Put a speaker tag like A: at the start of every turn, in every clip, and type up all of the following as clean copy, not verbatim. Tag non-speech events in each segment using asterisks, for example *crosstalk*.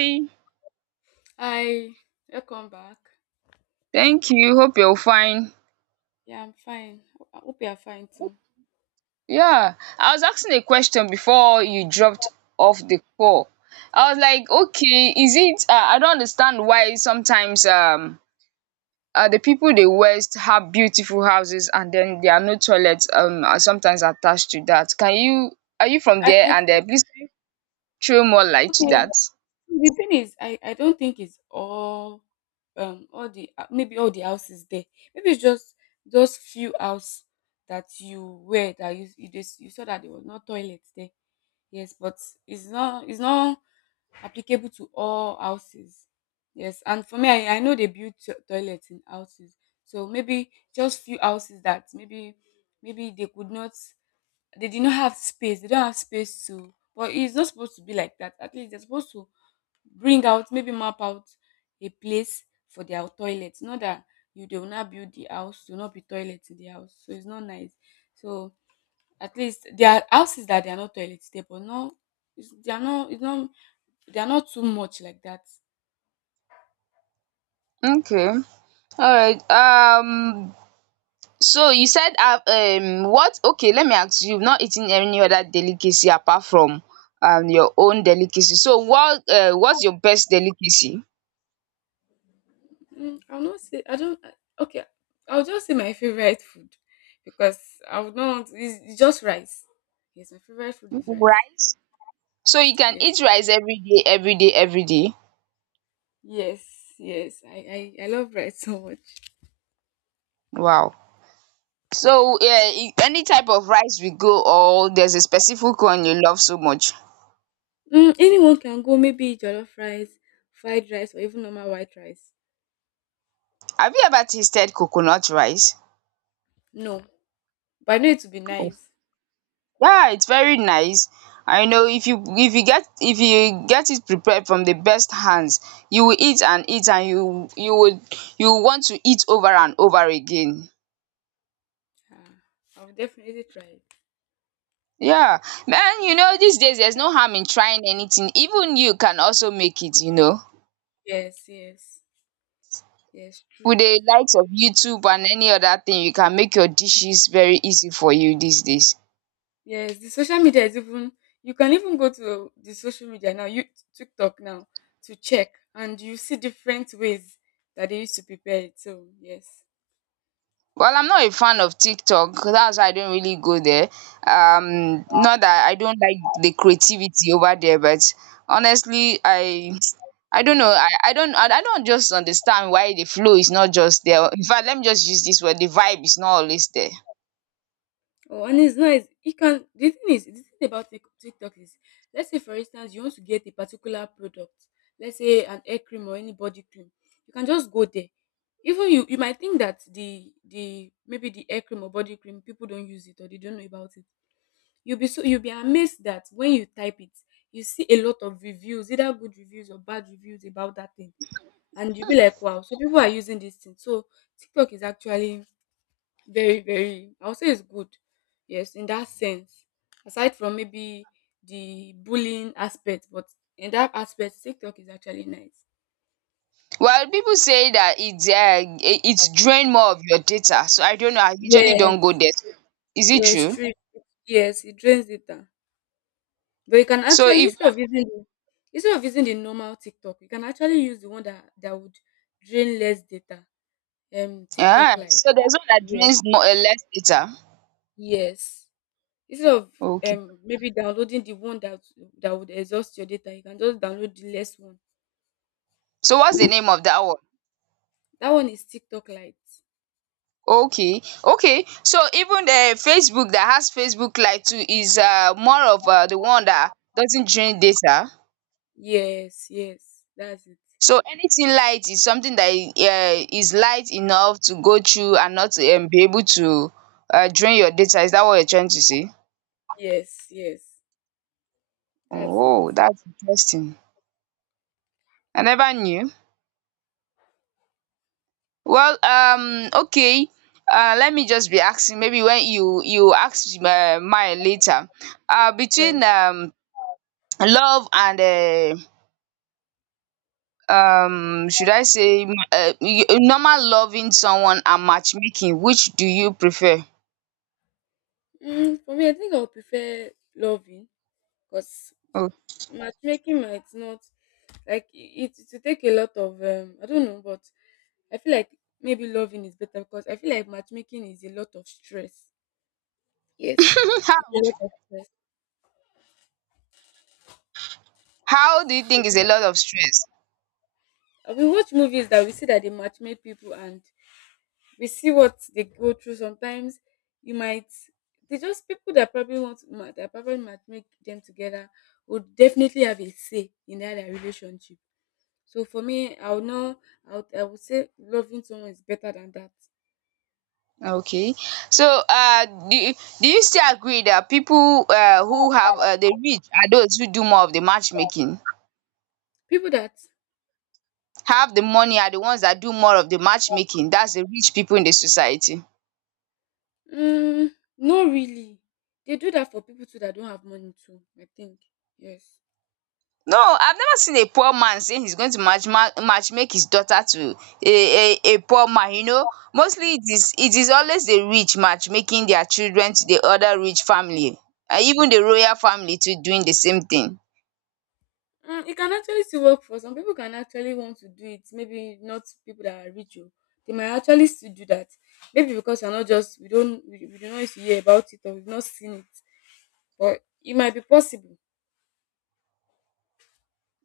A: Hi,
B: Hi, welcome back.
A: thank you. Hope you're fine.
B: Yeah, I'm fine. I hope you are fine too.
A: Yeah, I was asking a question before you dropped off the call. I was like, okay, is it? I don't understand why sometimes the people they West have beautiful houses and then there are no toilets are sometimes attached to that. Can you Are you from there?
B: I
A: And please throw more light to
B: okay.
A: that.
B: The thing is, I don't think it's all the maybe all the houses there. Maybe it's just those few house that you saw that there was no toilet there. Yes, but it's not applicable to all houses. Yes, and for me, I know they build toilets in houses, so maybe just few houses that maybe they did not have space they don't have space to but it's not supposed to be like that. At least they're supposed to bring out, maybe map out, a place for their toilets. Not that you they will not build the house to not be toilets in the house, so it's not nice. So at least there are houses that they are not toilet there, but no, it's, they are not it's not they are not too much like that.
A: Okay. All right. So you said what okay, let me ask you, you've not eaten any other delicacy apart from your own delicacy. So what's your best delicacy?
B: I'll not say I don't, okay, I'll just say my favorite food, because I would not want it's just rice. Yes, my favorite food is rice.
A: Rice. So you can
B: Yes.
A: eat rice every day, every day, every day.
B: Yes, yes, I love rice *laughs* so much.
A: Wow. So yeah, any type of rice we go, or there's a specific one you love so much.
B: Mm, anyone can go, maybe jollof rice, fried rice, or even normal white rice.
A: Have you ever tasted coconut rice?
B: No, but I know it would be nice.
A: Yeah, it's very nice. I know if you get if you get it prepared from the best hands, you will eat and eat and you would you will want to eat over and over again.
B: Ah, I'll definitely try it.
A: Yeah. Man, you know, these days there's no harm in trying anything. Even you can also make it, you know.
B: Yes, yes, yes, true.
A: With the likes of YouTube and any other thing, you can make your dishes very easy for you these days.
B: Yes, the social media is even, you can even go to the social media now, you TikTok now, to check, and you see different ways that they used to prepare it. So, yes.
A: Well, I'm not a fan of TikTok. That's why I don't really go there. Not that I don't like the creativity over there, but honestly, I don't know. I don't I don't just understand why the flow is not just there. In fact, let me just use this word. The vibe is not always there.
B: Oh, and it's nice. It can The thing about TikTok is, let's say for instance you want to get a particular product, let's say an hair cream or any body cream, you can just go there. Even you might think that the maybe the hair cream or body cream people don't use it or they don't know about it. You'll be amazed that when you type it, you see a lot of reviews, either good reviews or bad reviews about that thing. And you'll be like, wow, so people are using this thing. So TikTok is actually very, very, I would say it's good. Yes, in that sense, aside from maybe the bullying aspect, but in that aspect, TikTok is actually nice.
A: Well, people say that it's it's drain more of your data. So I don't know. I usually don't go
B: Yes,
A: there. So is it
B: yes,
A: true?
B: true. Yes, it drains data, but you can
A: So
B: actually
A: if,
B: instead of using the normal TikTok, you can actually use the one that would drain less data. TikTok
A: ah,
B: Live.
A: so there's one that
B: Yes,
A: drains more less data.
B: yes, instead of,
A: Okay.
B: maybe downloading the one that would exhaust your data, you can just download the less one.
A: So what's the name of that one?
B: That one is TikTok Lite.
A: Okay, okay. So even the Facebook that has Facebook Lite too is more of the one that doesn't drain data.
B: Yes, yes, that's it.
A: So anything light is something that is light enough to go through and not be able to drain your data. Is that what you're trying to say?
B: Yes, yes, that's it.
A: Oh, that's interesting. I never knew. Well, okay. Let me just be asking. Maybe when you ask mine later.
B: Alright.
A: Between love and should I say normal, loving someone and matchmaking, which do you prefer?
B: For me, I think I would prefer loving, because
A: Oh.
B: matchmaking might not, like it will take a lot of, I don't know, but I feel like maybe loving is better because I feel like matchmaking is a lot of stress. Yes,
A: *laughs*
B: it's
A: how
B: a lot of stress.
A: how do you
B: So,
A: think is a lot of stress?
B: we watch movies that we see that they matchmake people, and we see what they go through sometimes. You might, they just people that probably want that probably might make them together would definitely have a say in that their relationship. So for me, I would know I would, I would say loving someone is better than that.
A: Okay, so do you still agree that people who have the rich are those who do more of the matchmaking,
B: People that,
A: have the money are the ones that do more of the matchmaking, that's the rich people in the society?
B: mm, no, really, they do that for people too that don't have money too, I think. Yes.
A: No, I've never seen a poor man saying he's going to match make his daughter to a poor man, you know. Mostly it is always the rich matchmaking their children to the other rich family, and even the royal family too doing the same thing.
B: Mm, it can actually still work for some. People can actually want to do it. Maybe not people that are rich, oh. They might actually still do that. Maybe because you're not just we don't we do not used to hear about it, or we've not seen it, but it might be possible.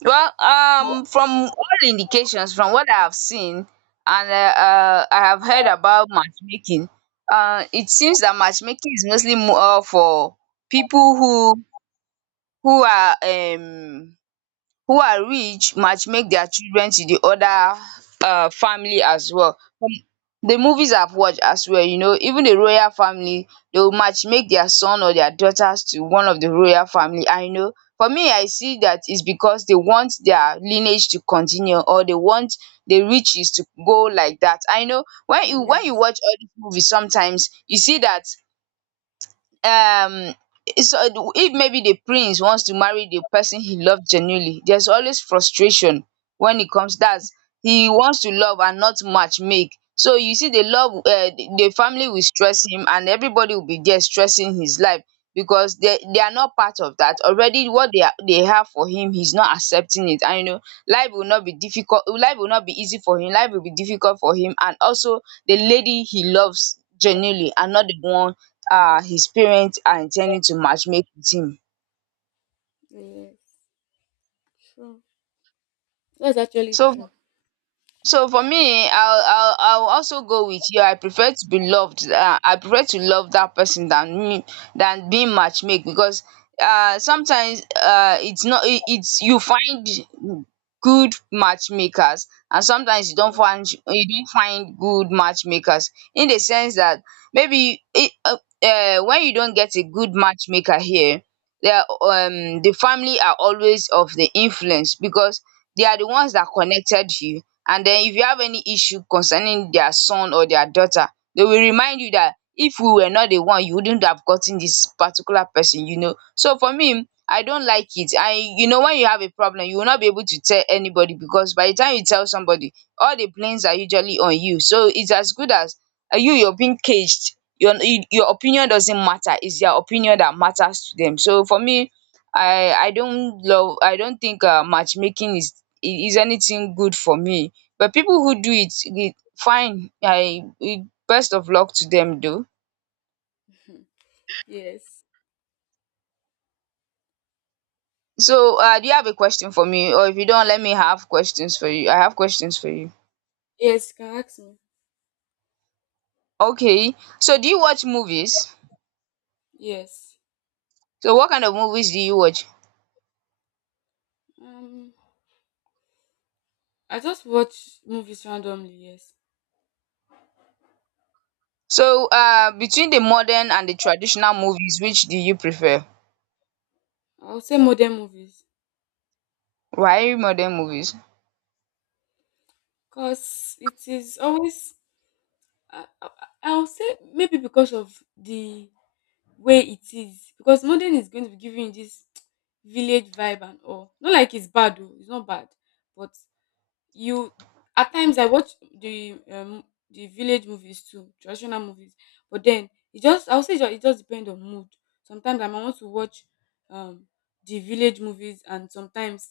A: Well, from all indications, from what I have seen and I have heard about matchmaking, it seems that matchmaking is mostly more for people who are who are rich, matchmake their children to the other family as well. Um, The movies I've watched as well, you know, even the royal family, they will matchmake their son or their daughters to one of the royal family. And, you know, for me, I see that is because they want their lineage to continue, or they want the riches to go like that. And you know, when you
B: Yes.
A: watch all these movies, sometimes you see that um so if maybe the prince wants to marry the person he loves genuinely, there's always frustration when it comes, that's he wants to love and not match make. So you see, the love, the family will stress him, and everybody will be there stressing his life because they are not part of that already, what they have for him, he's not accepting it. And you know, life will not be difficult, life will not be easy for him, life will be difficult for him, and also the lady he loves genuinely, and not the one his parents are intending to matchmake with him.
B: Yes, true. That's actually
A: So
B: true.
A: so for me, I'll also go with you. I prefer to be loved. I prefer to love that person than me than being matchmake, because sometimes it's not it, it's you find good matchmakers, and sometimes you don't find, you don't find good matchmakers, in the sense that maybe it, uh, when you don't get a good matchmaker here, the family are always of the influence, because they are the ones that connected you. And then if you have any issue concerning their son or their daughter, they will remind you that if we were not the one, you wouldn't have gotten this particular person, you know. So for me, I don't like it. I, you know, when you have a problem, you will not be able to tell anybody, because by the time you tell somebody, all the blames are usually on you. So it's as good as you're being caged. Your opinion doesn't matter. It's their opinion that matters to them. So for me, I don't think matchmaking is anything good for me, but people who do it, it fine, best of luck to them though.
B: Yes,
A: So do you have a question for me, or if you don't, let me have questions for you. I have questions for you.
B: yes. You can ask me.
A: Okay, so do you watch movies?
B: Yes.
A: So what kind of movies do you watch?
B: Um, I just watch movies randomly. Yes,
A: So between the modern and the traditional movies, which do you prefer?
B: I'll say modern movies
A: Why modern movies?
B: because it is always. I, I, I'll say maybe because of the where it is, because modern is going to be giving you this *tsk* village vibe and all. Not like it's bad though, it's not bad, but you at times I watch the village movies too, traditional movies, but then it just, I'll say it just depends on mood. Sometimes I might want to watch um the village movies, and sometimes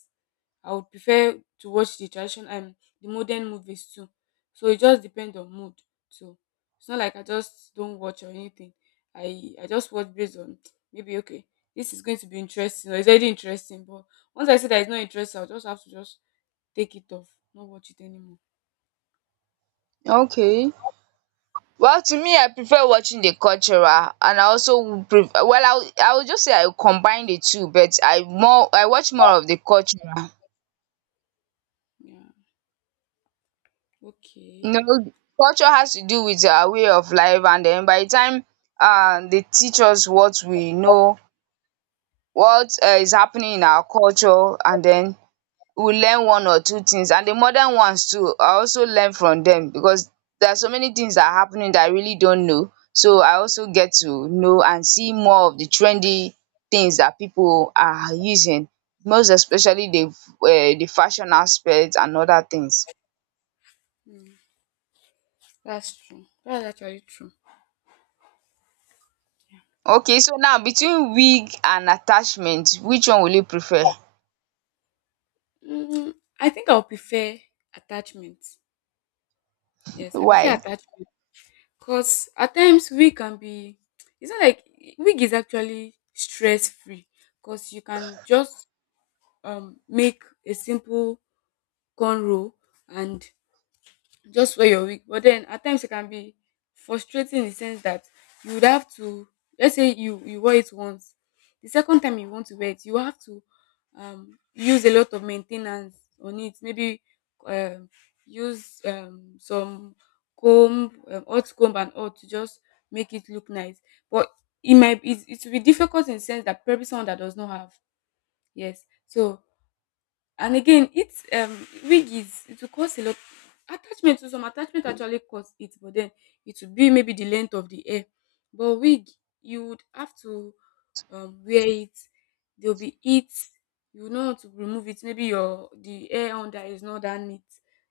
B: I would prefer to watch the traditional and the modern movies too. So it just depends on mood too. It's not like I just don't watch or anything. I just watch based on *tsk* maybe okay, this is going to be interesting, or it's already interesting. But once I see that it's not interesting, I'll just have to just take it off, not watch it anymore.
A: Okay, well, to me, I prefer watching the cultural, and I also would, well I would, I would just say I combine the two, but I watch more of the cultural.
B: Yeah. Okay.
A: No, culture has to do with our way of life, and then by the time they teach us what we know, what is happening in our culture, and then we learn one or two things. And the modern ones too, I also learn from them, because there are so many things that are happening that I really don't know. So I also get to know and see more of the trendy things that people are using, most especially the fashion aspect and other things.
B: Mm, that's true. That's actually true.
A: Okay, so now between wig and attachment, which one will you prefer?
B: Mm, I think I'll prefer attachment. Yes, I prefer
A: Why?
B: attachment. Because at times we can be, it's not like wig is actually stress free, because you can just make a simple cornrow and just for your week. But then at times it can be frustrating in the sense that you would have to, let's say you wear it once, the second time you want to wear it, you have to use a lot of maintenance on it. Maybe um use some comb, hot comb and all, to just make it look nice. But it will be difficult in the sense that probably someone that does not have, yes. So, and again, it's, wig is, it will cost a lot. Attachment, to some, attachment actually cost it, but then it would be maybe the length of the hair. But wig, you would have to wear it. There'll be it. You know how to remove it. Maybe your the hair under is not that neat,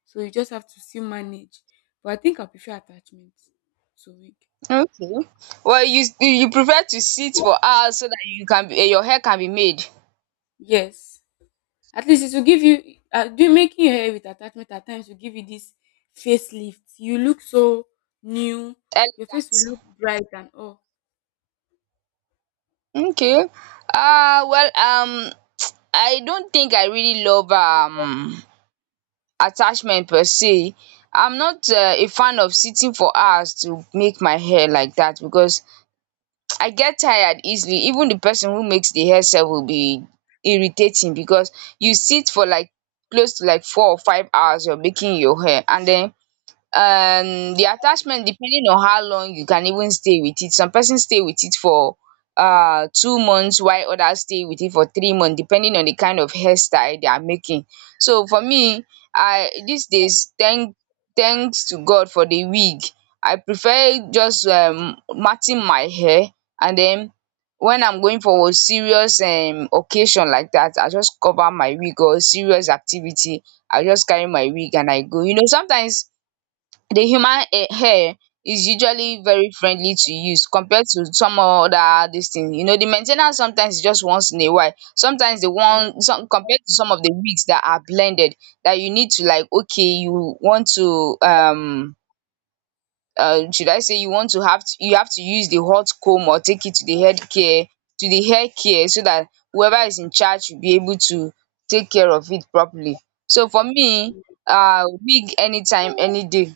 B: so you just have to still manage. But I think I prefer attachment to wig.
A: Okay. Well, you prefer to sit for hours so that you can be, eh, your hair can be made
B: Yes. At least it will give you, do, making your hair with attachment at times will give you this facelift. You look so new. Your face
A: elegant.
B: will look bright and oh,
A: Okay. Well, I don't think I really love attachment per se. I'm not a fan of sitting for hours to make my hair like that, because I get tired easily. Even the person who makes the hair sef will be irritating, because you sit for like close to like 4 or 5 hours you're making your hair, and then the attachment, depending on how long you can even stay with it, some person stay with it for 2 months, while others stay with it for 3 months, depending on the kind of hairstyle they are making. So for me, I, these days, thanks to God for the wig, I prefer just matting my hair, and then when I'm going for a serious occasion like that, I just cover my wig, or serious activity I just carry my wig and I go. You know, sometimes the human, eh, hair is usually very friendly to use compared to some other dis thing. You know, the main sometimes is just once in a while. Sometimes the one some, compared to some of the wigs that are blended, that you need to, like, okay, you want to should I say, you want to have to, you have to use the hot comb, or take it to the head care to the hair care, so that whoever is in charge will be able to take care of it properly. So for me, wig anytime any day.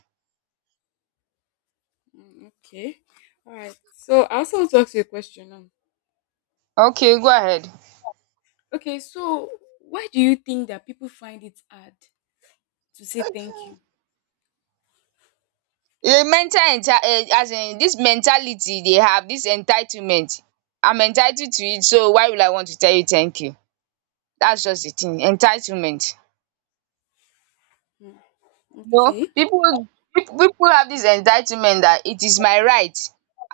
B: okay, all right. So I also want to ask you a question now.
A: Okay, go ahead.
B: Okay, so why do you think that people find it hard to say thank you?
A: The mental, as in dis mentality they have, dis entitlement. I'm entitled to it, so why would I want to tell you thank you? That's just the thing, entitlement. No,
B: Okay,
A: people people have this entitlement that it is my right,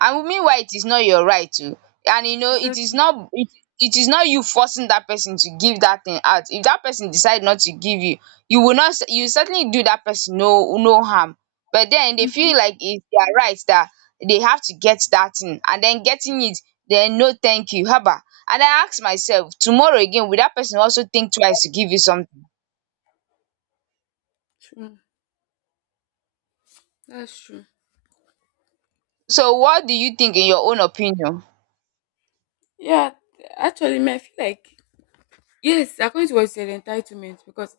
A: and meanwhile it is not your right too? And you know,
B: is
A: it
B: that,
A: is not it it is not you forcing that person to give that thing out. If that person decide not to give you, you will not, you certainly do that person no harm. But then they
B: mhm,
A: feel like it's their right that they have to get that thing, and then getting it, then no thank you haba. And I ask myself, tomorrow again, will that person also think twice to give you something?
B: true? That's true.
A: So what do you think in your own opinion?
B: Yeah, actually, me, I feel like, yes, according to what you said, entitlement, because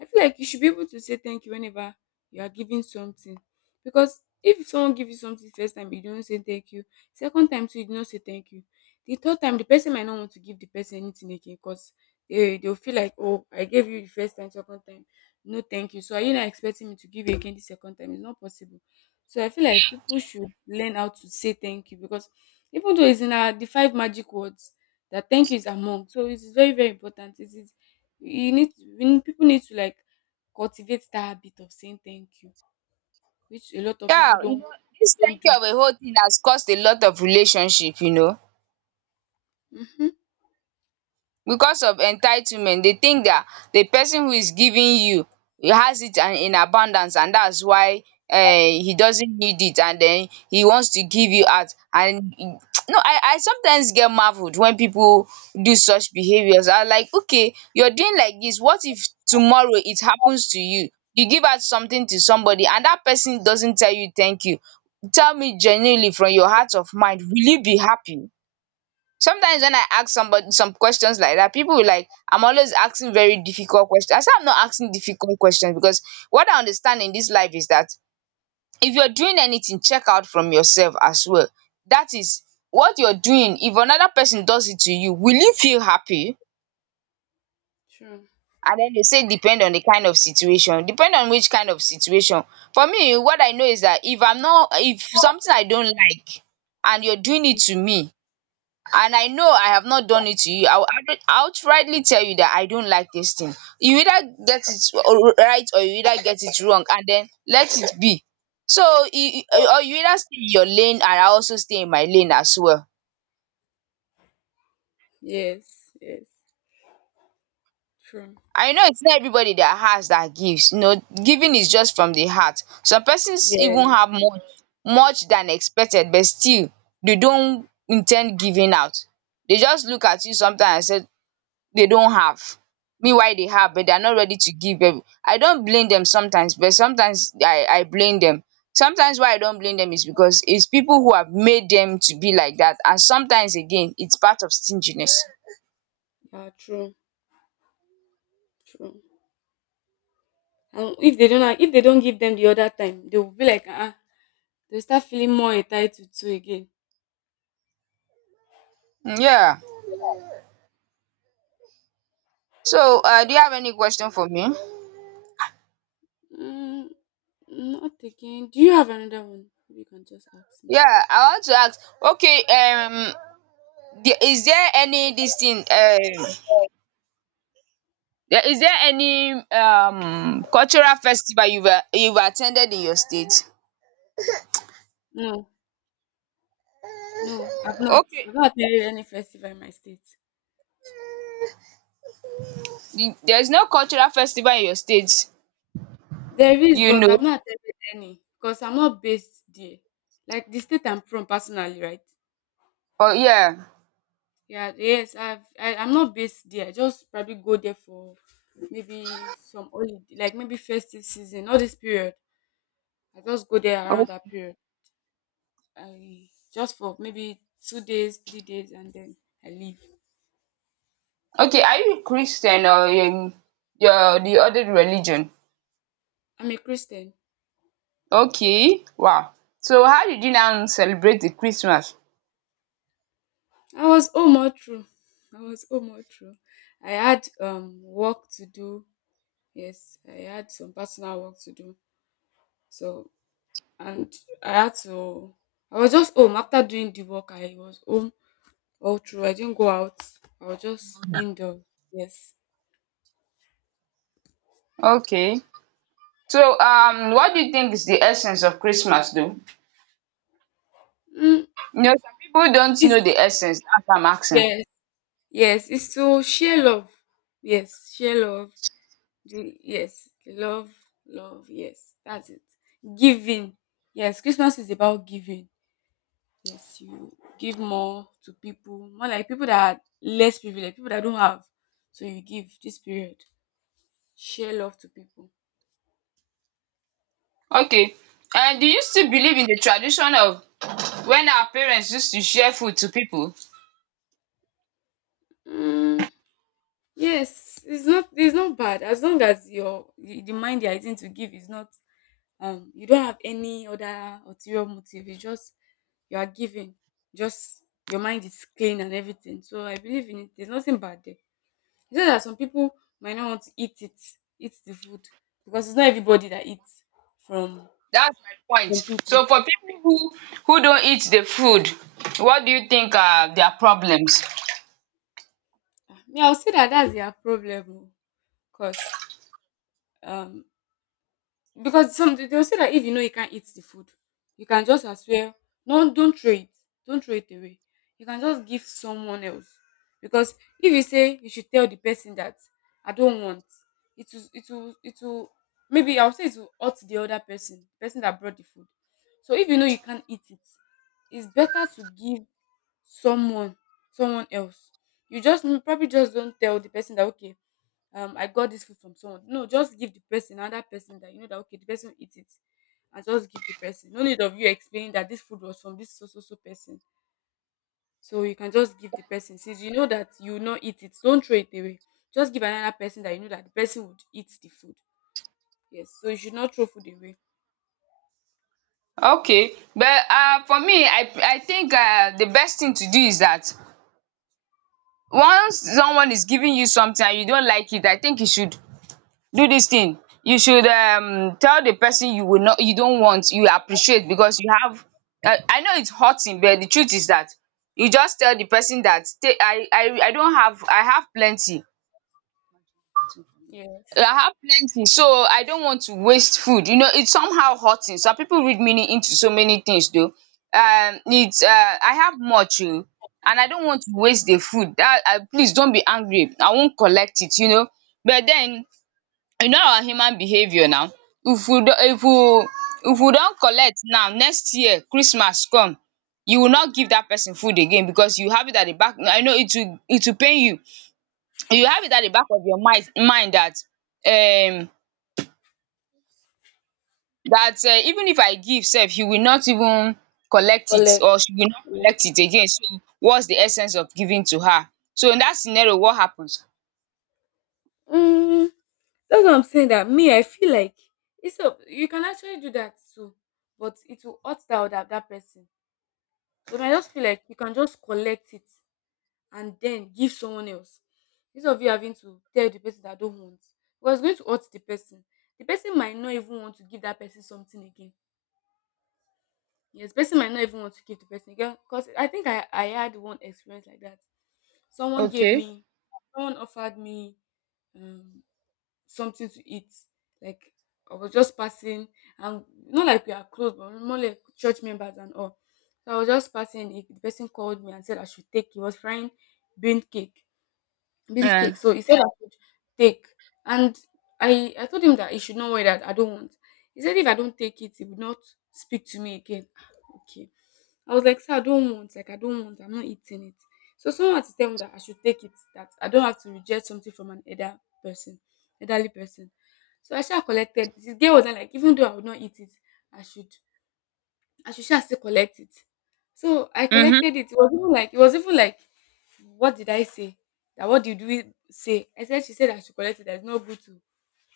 B: I feel like you should be able to say thank you whenever you are giving something. Because if someone gives you something first time, you don't say thank you. Second time, too, you do not say thank you. The third time, the person might not want to give the person anything again because they, they'll feel like, oh, I gave you the first time, second time. No, thank you. So are you not expecting me to give you again the second time? It's not possible. So I feel like people should learn how to say thank you, because even though it's in our the 5 magic words that thank you is among. So it is very, very important. It is, you need, we need, people need to like cultivate that habit of saying thank you, which a lot of
A: Yeah,
B: people don't
A: this
B: don't
A: thank you
B: do.
A: of a whole thing, Has caused a lot of relationship. You know. Because of entitlement, they think that the person who is giving you has it and in abundance, and that's why, eh, he doesn't need it, and then he wants to give you out. And *tsk* no, I sometimes get marveled when people do such behaviors. I'm like, okay, you're doing like this. What if tomorrow it happens to you, you give out something to somebody and that person doesn't tell you thank you? Tell me genuinely from your heart of mind, will you be happy? Sometimes when I ask somebody some questions like that, people will like I'm always asking very difficult questions. I say I'm not asking difficult questions, because what I understand in this life is that if you're doing anything, check out from yourself as well. That is, what you're doing, if another person does it to you, will you feel happy?
B: True.
A: And then they say depend on the kind of situation, depend on which kind of situation. For me, what I know is that if I'm not, if something I don't like and you're doing it to me, and I know I have not done it to you, I will outrightly tell you that I don't like this thing. You either get it right, or you either get it wrong, and then let it be. So or you either stay in your lane, and I also stay in my lane as well.
B: Yes. Yes. True.
A: I know it's not everybody that has that gives. You know, giving is just from the heart. Some persons even
B: Yeah.
A: have much, much than expected, but still they don't intend giving out. They just look at you sometimes and say they don't have, meanwhile they have, but they are not ready to give them. I don't blame them sometimes, but sometimes I blame them. Sometimes why I don't blame them is because it's people who have made them to be like that, and sometimes again, it's part of stinginess.
B: Ah, true, true. And if they don't give them the other time, they will be like, ah, uh, they'll start feeling more entitled to again.
A: Mm, yeah, so do you have any question for me?
B: Mm, not again. Do you have another one? You can just ask me.
A: Yeah, I want to ask. Okay, is there any this thing? Is there any cultural festival you've attended in your state?
B: No, no, I've not.
A: Okay.
B: I've not attended any festival in my state.
A: There's no cultural festival in your state,
B: There is,
A: you
B: but I've
A: know?
B: not attended any because I'm not based there. Like the state I'm from personally, right?
A: Oh yeah.
B: Yeah, yes, I'm not based there. I just probably go there for maybe some holiday, like maybe festive season, all this period. I just go there
A: Oh,
B: around that period. I just for maybe 2 days, 3 days, and then I leave.
A: okay. Are you Christian, or your the other religion?
B: I'm a Christian.
A: Okay. Wow. So how did you now celebrate the Christmas?
B: I was home all through. I was home all through. I had work to do. Yes, I had some personal work to do. So, and I had to, I was just home after doing the work. I was home all through. I didn't go out. I was just indoors. Yes.
A: Okay. So what do you think is the essence of Christmas though?
B: Mm,
A: You know, some people don't know
B: it's
A: the essence. That's why I'm asking.
B: yes, yes, it's to share love. Yes, share love. The, yes, love, love, yes. That's it. Giving. Yes, Christmas is about giving. Yes, you give more to people, more like people that are less privileged, people that don't have. So you give this period. Share love to people.
A: Okay. And do you still believe in the tradition of when our parents used to share food to people?
B: Mm. Yes, it's not bad as long as your the mind you're using to give is not, you don't have any other ulterior motive. It's just you are giving, just your mind is clean and everything. So I believe in it. There's nothing bad there. It's just that some people might not want to eat it, eat the food because it's not everybody that eats from
A: That's my point.
B: people.
A: So for people who don't eat the food, what do you think are their problems?
B: Ah, me, I'll say that that's their problem, because some they will say that if you know you can't eat the food, you can just as well no don't throw it. Don't throw it away. You can just give someone else. Because if you say you should tell the person that I don't want, it will it will maybe I'll say it will hurt the other person, the person that brought the food. So if you know you can't eat it, it's better to give someone else. You just probably just don't tell the person that okay, I got this food from someone. No, just give the person another person that you know that okay, the person will eat it. And just give the person. No need of you explaining that this food was from this so so so person. So you can just give the person. Since you know that you will not eat it, don't throw it away. Just give another person that you know that the person would eat the food. Yes. So you should not throw food away.
A: Okay, but for me, I think the best thing to do is that once someone is giving you something and you don't like it, I think you should do this thing. You should tell the person you will not, you don't want, you appreciate because you have. I know it's hurting, but the truth is that you just tell the person that, I don't have, I have plenty
B: Yeah.
A: I have plenty, so I don't want to waste food." You know, it's somehow hurting. Some people read meaning into so many things though. It's I have much, oh, and I don't want to waste the food. That I, please don't be angry, I won't collect it. You know, but then, you know our human behavior now. If we do if we don't collect now, next year Christmas come, you will not give that person food again because you have it at the back. I know it will, it will pain you. You have it at the back of your mind that, um that, even if I give sef, he will not even collect it,
B: Collect.
A: or she will not
B: Yeah.
A: collect it again. So what's the essence of giving to her? So in that scenario, what happens?
B: Mm, that's what I'm saying. That me, I feel like it's a, you can actually do that too, but it will hurt that other that person. So I just feel like you can just collect it and then give someone else instead of you having to tell the person that I don't want because it's going to hurt the person. The person might not even want to give that person something again. Yes, the person might not even want to give the person again because I think I had one experience like that. Someone gave
A: Okay,
B: me, someone offered me um, something to eat. Like I was just passing, and not like we are close, but more like church members and all. So I was just passing. The person called me and said I should take. He was frying bean cake beans cake.
A: um
B: So he said I should take, and I told him that he should not worry that I don't want. He said if I don't take it, he would not speak to me again. Ah, okay, I was like, sir, I don't want. Like I don't want. I'm not eating it. So someone had to tell me that I should take it. That I don't have to reject something from an person, elderly person. So I should have collected. This girl was like, even though I would not eat it, I should. I should sha still collect it. So I
A: um
B: collected it. It was even like it was even like what did I say? That what did we say? I said she said I should collect it. That it's not good to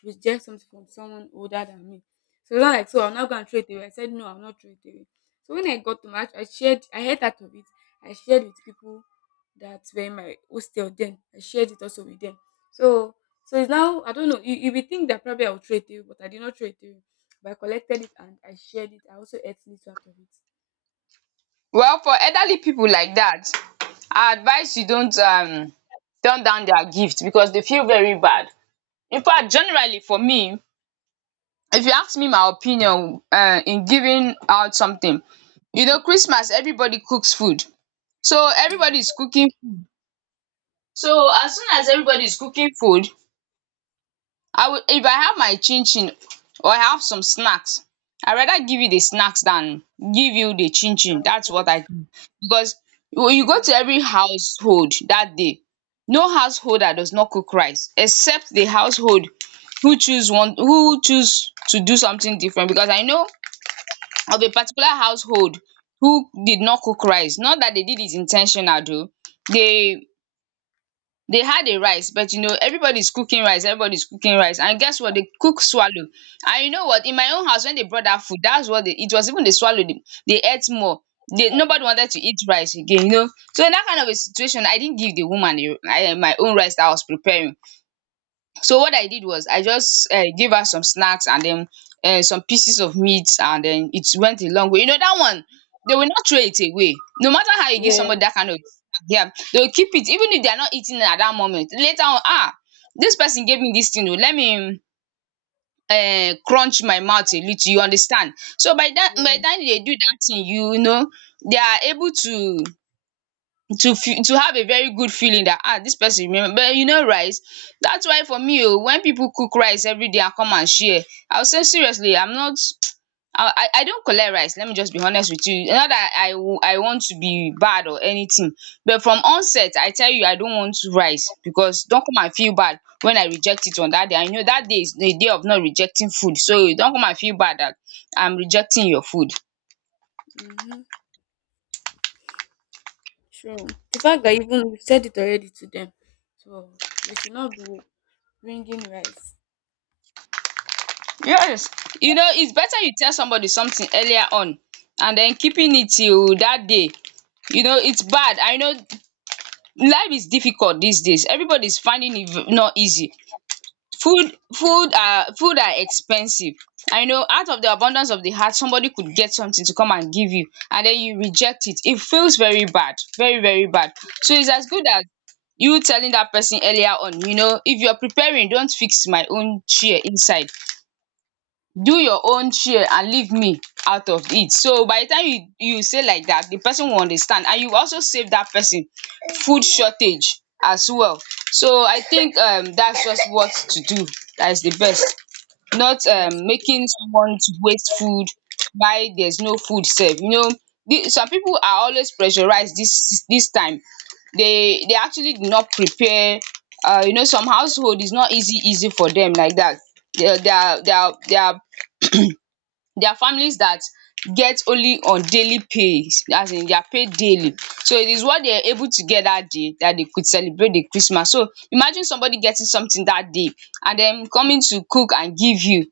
B: reject something from someone older than me. So it was not like, so I'll not go and throw it away. I said, no, I'll not throw it away. So when I got to my, I heard out of it. I shared with people that were in my hostel then. I shared it also with them. So, so it's now, I don't know, you would think that probably I'll throw it away, but I did not throw it away. But I collected it and I shared it. I also ate little out of it.
A: well, for elderly people like that, I advise you don't turn down their gift because they feel very bad. In fact, generally, for me, if you ask me my opinion, in giving out something, you know, Christmas, everybody cooks food, so
B: Yes,
A: everybody is cooking. So as soon as everybody is cooking food, I would, if I have my chin chin or I have some snacks, I rather give you the snacks than give you the chin chin. That's what I do, because when you go to
B: yes,
A: every household that day, no household that does not cook rice, except the household who choose one, who choose to do something different, because I know of a particular household who did not cook rice. Not that they did it intentional though. They they had a rice, but you know, everybody's cooking rice, everybody's cooking rice, and guess what, they cook swallow. And you know what, in my own house, when they brought that food, that's what they it was even, they swallowed it. They ate more. They, nobody wanted to eat rice again, you know? So in that kind of a situation, I didn't give the woman my own rice that I was preparing. So what I did was I just give her some snacks, and then some pieces of meat, and then it went a long way. You know, dat one, they will not throw it away. No matter how you give
B: yeah,
A: somebody dat kind of snack, yeah, they will keep it, even if they are not eating it at dat moment. Later on, dis person gave me dis thing oo, let me crunch my mouth a little, you understand. So by dat,
B: yeah.
A: by de time you dey do dat thing, you know, they are able to feel to have a very good feeling that, ah, this person remember. But you know, rice, that's why for me o, when people cook rice everyday and come and share, I will say seriously, I'm not, *tsk* I don't collect rice. Let me just be honest with you, not that I want to be bad or anything, but from onset I tell you I don't want rice, because don't come and feel bad when I reject it on that day. I know that day is the day of not rejecting food, so don't come and feel bad that I'm rejecting your food.
B: Mm-hmm. Sure. The fact that even you said it already to them, so they should not be bringing rice.
A: Yes, you know it's better you tell somebody something earlier on, and then keeping it till that day, you know, it's bad. I know life is difficult these days. Everybody's finding it not easy. Food are expensive. I know out of the abundance of the heart, somebody could get something to come and give you, and then you reject it, it feels very bad, very very bad. So it's as good as you telling that person earlier on. You know, if you're preparing, don't fix my own chair inside, do your own share and leave me out of it. So by the time you say like that, the person will understand, and you also save that person food shortage as well. So I think, that's just what to do, that is the best, not
B: Yes.
A: making someone to waste food, why, there's no food sef, you know. The some people are always pressurized, this time they actually do not prepare. You know, some household is not easy easy for them like that. They, they are, there are families that get only on daily pay, as in they are paid daily. So it is what they are able to get that day that they could celebrate the Christmas. So imagine somebody getting something that day, and then coming to cook and give you.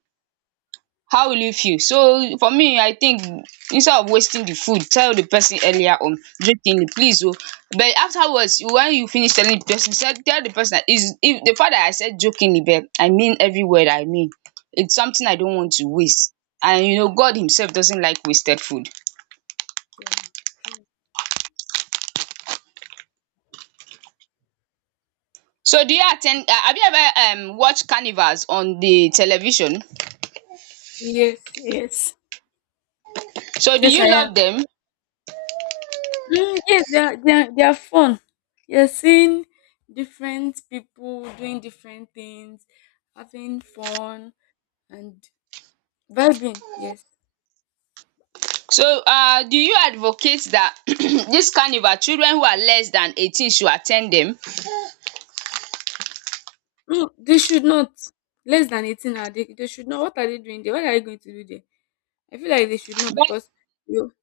A: How will you feel? So for me, I think, instead of wasting the food, tell the person earlier on, "Dis thing please oh." But afterwards, when you finish telling the person, said tell the person that is, if the fact that I said jokingly, but I mean every word I mean. It's something I don't want to waste, and you know, God himself doesn't like wasted food.
B: Yeah. True.
A: So do you attend? Ten, have you ever watched carnivals on the television?
B: Yes, yes,
A: So do
B: yes, I
A: you
B: am.
A: love them?
B: Yes, they are fun. You're seeing different people doing different things, having fun and vibing. Yes.
A: So do you advocate that *clears throat* dis carnival children who are less than 18 should attend them?
B: No, they should not less than 18. Are they? They should not. What are they doing there? What are they going to do there? I feel like they should not
A: But
B: because you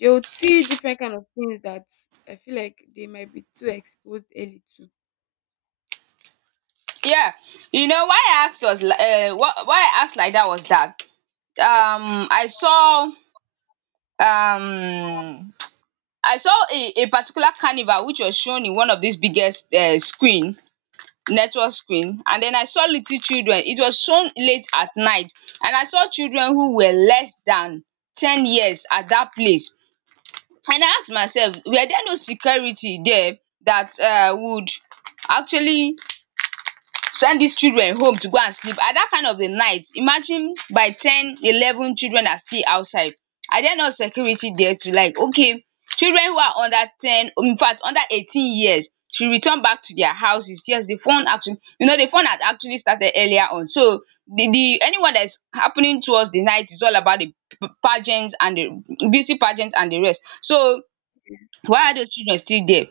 B: they will see different kind of things that I feel like they might be too exposed early to.
A: yeah, you know why I asked was why I asked like that was that um I saw um I saw a particular carnival which was shown in one of these biggest screen network screen, and then I saw little children. It was shown late at night, and I saw children who were less than 10 years at that place. And I asked myself, were there no security there that would actually send dis children home to go and sleep at dat kind of a night? Imagine by 10, 11, children are still outside. Are there no security there to, like, okay, children who are under 10, infact under 18 years, should return back to their houses? Yes, the fun actually, you know, the fun had actually started earlier on. So the anyone that is happening towards the night is all about the pageant and the beauty pageant and the rest. So
B: Yes.
A: why are those children still there?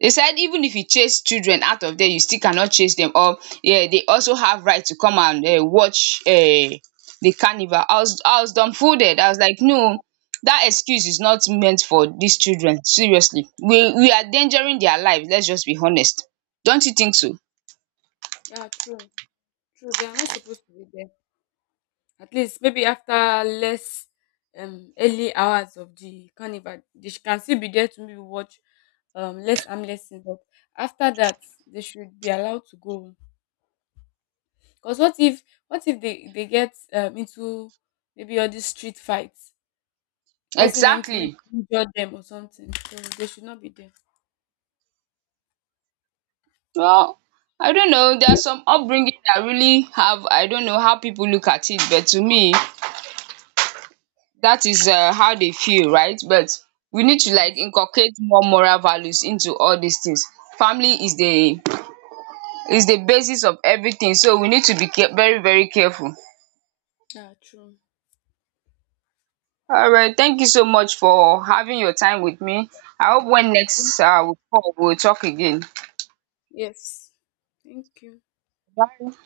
A: They said, even if you chase children out of there, you still cannot chase them, or yeah, they also have right to come and watch the carnival. I was dumbfounded. I was like, no, that excuse is not meant for these children, seriously. We are endangering their lives. Let's just be honest. Don't you think so?
B: Yeah, true, true. They are not supposed to be there. At least maybe after less early hours of the carnival, they can still be there to maybe watch less harmless things. But after that, they should be allowed to go. Cause what if they get into maybe all these street fights, causing them to maybe
A: Exactly.
B: injure them or something? So they should not be there.
A: Well, I don't know, there are some upbringing that really have, I don't know how people look at it, but to me, that is how they feel right. But we need to like
B: Yes.
A: inculcate more moral values into all these things. Family is the, is the basis of everything, so we need to be very very careful.
B: Yeah, true.
A: All right, thank you so much for having your time with me. I hope when
B: Yeah, thank-
A: next we call, we'll talk again.
B: yes. Thank you.
A: Bye.